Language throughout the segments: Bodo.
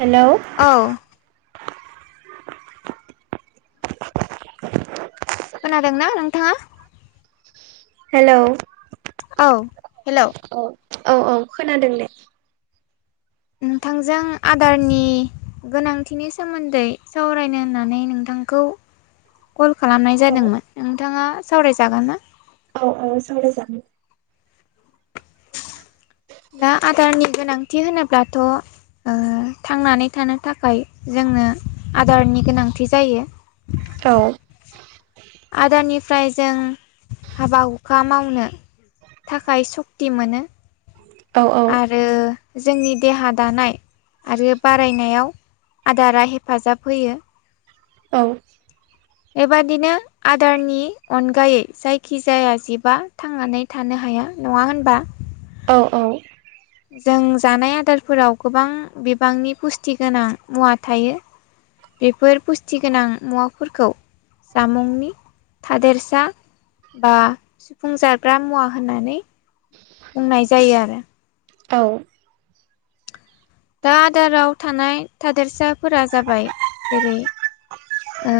हेलौ [inaudible] औ खोनादोंना नोंथाङा? हेलौ औ हेलौ औ औ औ खोनादों दे नोंथांजों आदारनि गोनांथिनि सोमोन्दै सावरायनो होननानै नोंथां नोंथांखौ कल खालामनाय औ जादोंमोन नोंथाङा सावरायजागोन ना? औ औ सावराय जागोन दा आदारनि गोनांथि होनोब्लाथ' ओ थांनानै थानो थाखाय जोंनो आदारनि गोनांथि जायो औ आदारनि फ्राय जों हाबा हुखा मावनो थाखाय सक्ति मोनो औ औ आरो जोंनि देहा दानाय आरो बारायनायाव आदारा हेफाजाब होयो औ बेबादिनो आदारनि अनगायै जायखिजाया जिबा थांनानै थानो हा -या नङा होनबा औ औ जों जानाय आदारफोराव गोबां बिबांनि पुस्टि गोनां मुवा थायो बेफोर पुस्टिगोनां मुवाफोरखौ जामुंनि थादेरसा बा सुफुं जाग्रा मुवा होननानै बुंनाय जायो आरो औ दा आदाराव थानाय थादेरसाफोरा जाबाय जेरै ओ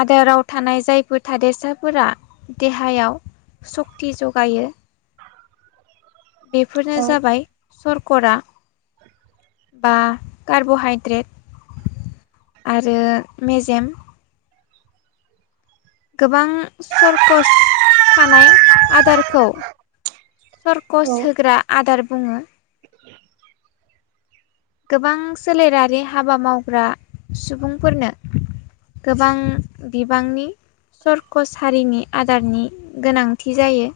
आदाराव थानाय जायफोर थादेरसाफोरा देहायाव सक्ति जगायो बेफोरनो औ जाबाय सरकरा [inaudible] बा कार्बहाइद्रेट आरो मेजेम गोबां सरकस थानाय आदारखौ सर्कस औ होग्रा आदार बुङो गोबां सोलेरारि हाबा मावग्रा सुबुंफोरनो गोबां बिबांनि सर्कस हारिनि आदारनि गोनांथि जायो।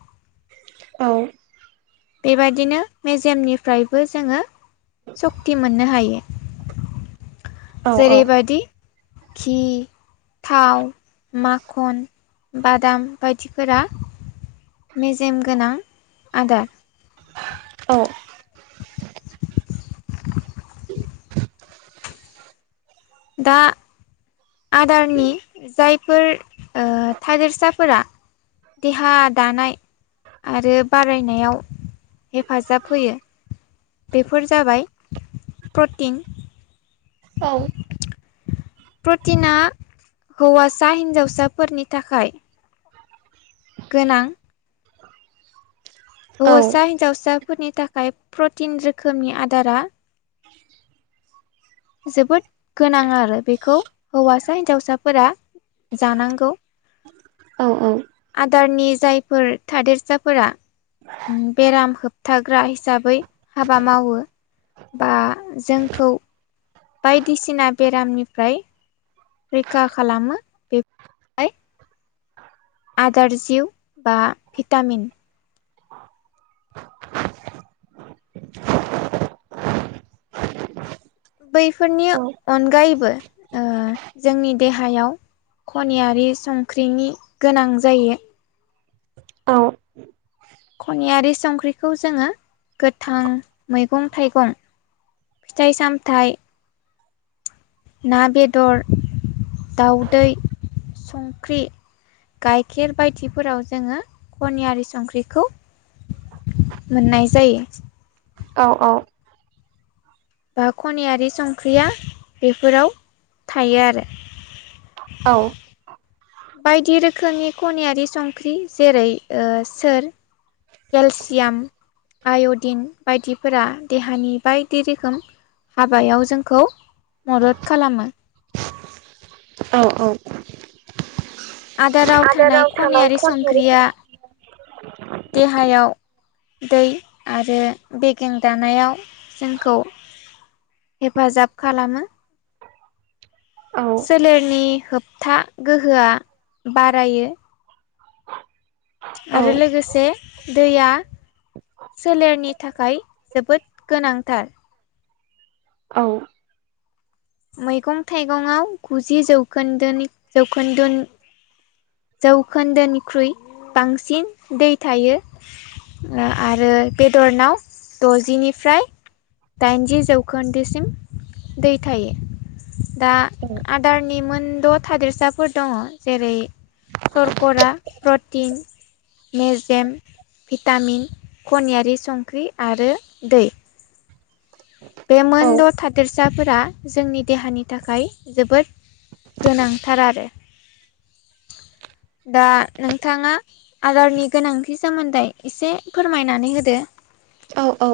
औ बेबादिनो मेजेमनिफ्रायबो जोङो सक्ति मोननो हायो। औ जेरैबायदि घि थाव माखन बादाम बायदिफोरा मेजेम गोनां आदार औ दा आदारनि जायफोर ओ थादेरसाफोरा देहा दानाय आरो बारायनायाव हेफाजाब होयो। बेफोर जाबाय प्रटिन औ प्रटिना हौवासा हिन्जावसाफोरनि थाखाय गोनां हौवासा हिन्जावसाफोरनि थाखाय प्रटिन रोखोमनि आदारा जोबोद गोनां आरो बेखौ हौवासा हिनजावसाफोरा जानांगौ औ आदारनि जायफोर थादेरसाफोरा बेराम होबथाग्रा हिसाबै हाबा मावो। बा जोंखौ बायदिसिना बेरामनिफ्राय रैखा खालामो बेहाय आदार जिउ बा भिटामिन बैफोरनि अनगायैबो ओ जोंनि देहायाव खनियारि संख्रिनि गोनां जायो। [inaudible] खनियारि संख्रिखौ जोङो गोथां मैगं थाइगं फिथाइ सामथाइ ना बेदर दाउदै संख्रि गाइखेर बायदिफोराव जोङो खनियारि संख्रिखौ मोननाय जायो। औ औ बा खनियारि संख्रिया बेफोराव थायो आरो औ बायदि रोखोमनि खनायारि संख्रि जेरै ओ सोर केेलसियाम आय'दिन बायदिफोरा देहानि बायदि रोखोम हाबायाव जोंखौ मदद खालामो औ औ आदाराव थानाय खनायारि संख्रिया देहायाव दै आरो बेगें दानायाव जोंखौ हेफाजाब खालामो। सोलेरनि होबथा गोहोआ बारायो। औ आरो लोगोसे दैया सोलेरनि थाखाय जोबोद गोनांथार। औ मैगं थाइगंआव गुजि जौखोन्दोनि जौखोन्दो जौखोन्दोनिख्रुइ बांसिन दै थायो। आरो बेदरनाव द'जिनिफ्राय दाइनजि जौखोन्दोसिम दै थायो दा आदारनि मोनद' थादेरसाफोर दङ जेरै सरकरा प्रतिन मेजेम भिटामिन खनियारि संख्रि आरो दै बे औ मोनद' थादेरसाफोरा जोंनि देहानि थाखाय जोबोद गोनांथार आरो दा नोंथाङा आदारनि गोनांथि सोमोन्दै एसे फोरमायनानै होदो औ औ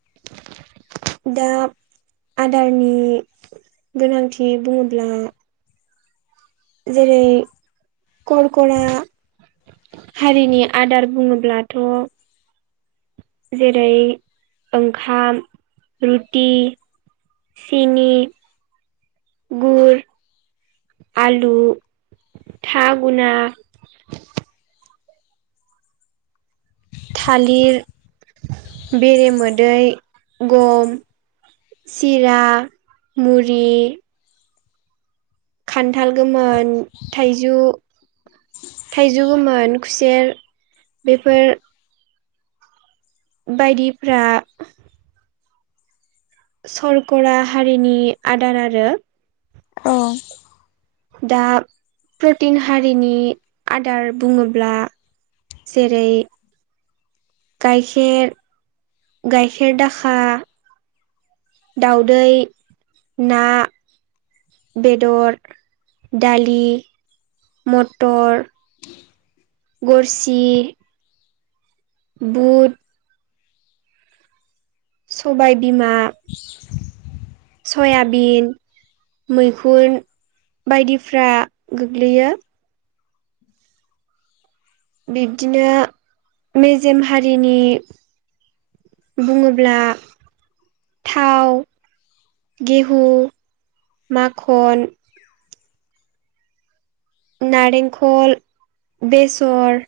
[inaudible] दा आदारनि गोनांथि बुङोब्ला जेरै करकरा हारिनि आदार बुङोब्लाथ' जेरै ओंखाम रुटि सिनि गुर आलु थागुना थालिर बेरेमोदै गम चिरा मुरि खान्थाल गोमोन थाइजु थाइजु गोमोन खुसेर बेफोर बायदिफ्रा सरकरा हारिनि आदार आरो औ दा प्रटिन हारिनि आदार बुङोब्ला जेरै गाइखेर गाइखेर दाखा दाउदै ना बेदर दालि मटर गरसि बुट सबाय बिमा सयाबिन मैखुन बायदिफ्रा गोग्लैयो बिब्दिनो मेजेम हारिनि बुङोब्ला थाव गेहु माखन नारेंखल बेसर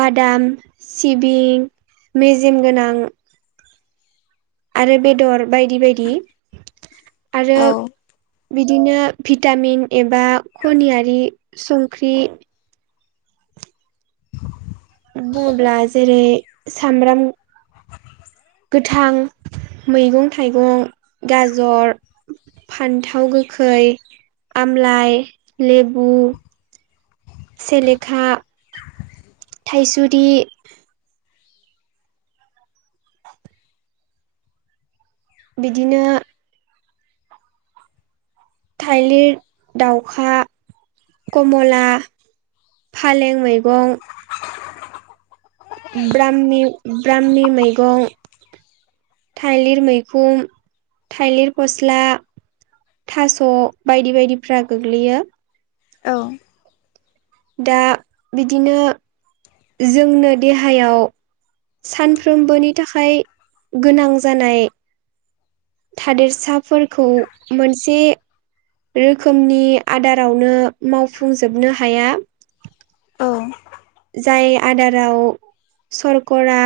बादाम सिबिं मेजेम गोनां आरो बेदर बायदि बायदि आरो औ बिदिनो भिटामिन एबा खनियारि सुंख्रि बुङोब्ला जेरै सामब्राम गोथां मैगं थाइगं गाजर फान्थाव गोखै आमलाइ लेबु सेेलेखा थाइसुरि बिदिनो थाइलिर दाउखा कमला फालें मैगं ब्रामि ब्रामि मैगं थाइलिर मैखुम थाइलिर फस्ला थास' बायदि बायदिफ्रा गोग्लैयो औ दा बिदिनो जोंनो देहायाव सानफ्रोमबोनि थाखाय गोनां जानाय थादेरसाफोरखौ मोनसे रोखोमनि आदारावनो मावफुंजोबनो हाया औ जाय आदाराव सरकरा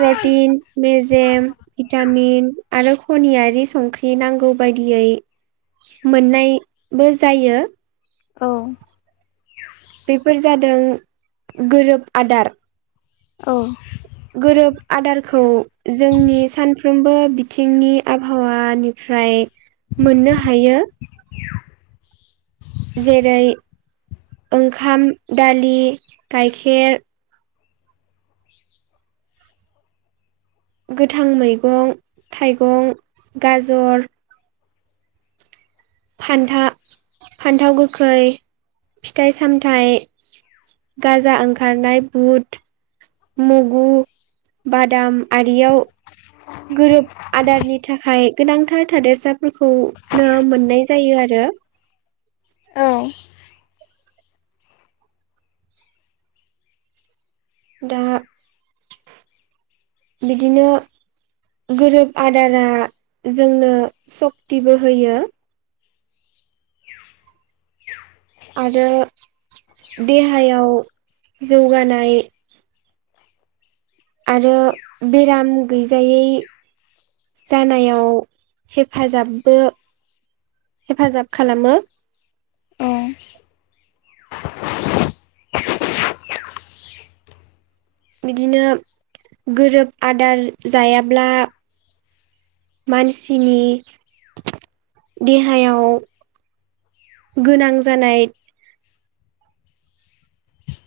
प्रटिन मेजेम भिटामिन आरो खनियारि संख्रि नांगौ बायदियै मोननायबो जायो औ बेफोर जादों गोरोब आदार औ गोरोब आदारखौ जोंनि सानफ्रोमबो बिथिंनि आबहावानि फ्राय मोननो हायो जेरै ओंखाम, दालि, गाइखेर गोथां मैगं थाइगं गाजर फान्था फान्थाव गोखै फिथाइ सामथाइ गाजा ओंखारनाय बुट मुगु बादाम आरियाव गोरोब आदारनि थाखाय गोनांथार थादेरसाफोरखौनो मोननाय जायो आरो [unintelligible] औ दा बिदिनो गोरोब आदारा जोंनो सक्तिबो होयो आरो देहायाव जौगानाय आरो बेराम गैजायै जानायाव हेफाजाबबो हेफाजाब खालामो औ बिदिनो गोरोब आदार जायाब्ला मानसिनि देहायाव गोनां जानाय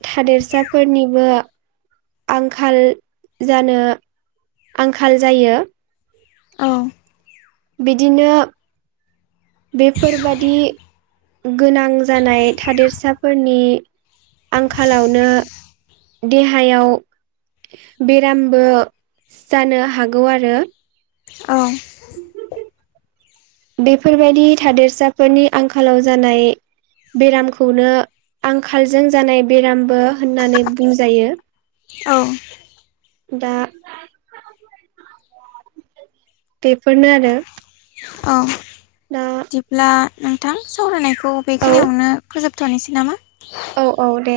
थादेरसाफोरनिबो आंखाल जानो आंखाल जायो औ बिदिनो बेफोरबादि गोनां जानाय थादेरसाफोरनि आंखालावनो देहायाव बेरामबो जानो हागौ आरो औ बेफोरबायदि थादेरसाफोरनि आंखालाव जानाय बेरामखौनो आंखालजों जानाय बेरामबो होननानै बुंजायो औ दा बेफोरनो आरो औ दा बिदिब्ला नोंथां सावरायनायखौ औ बेखिनियावनो फोजोबथ'नोसै नामा औ औ दे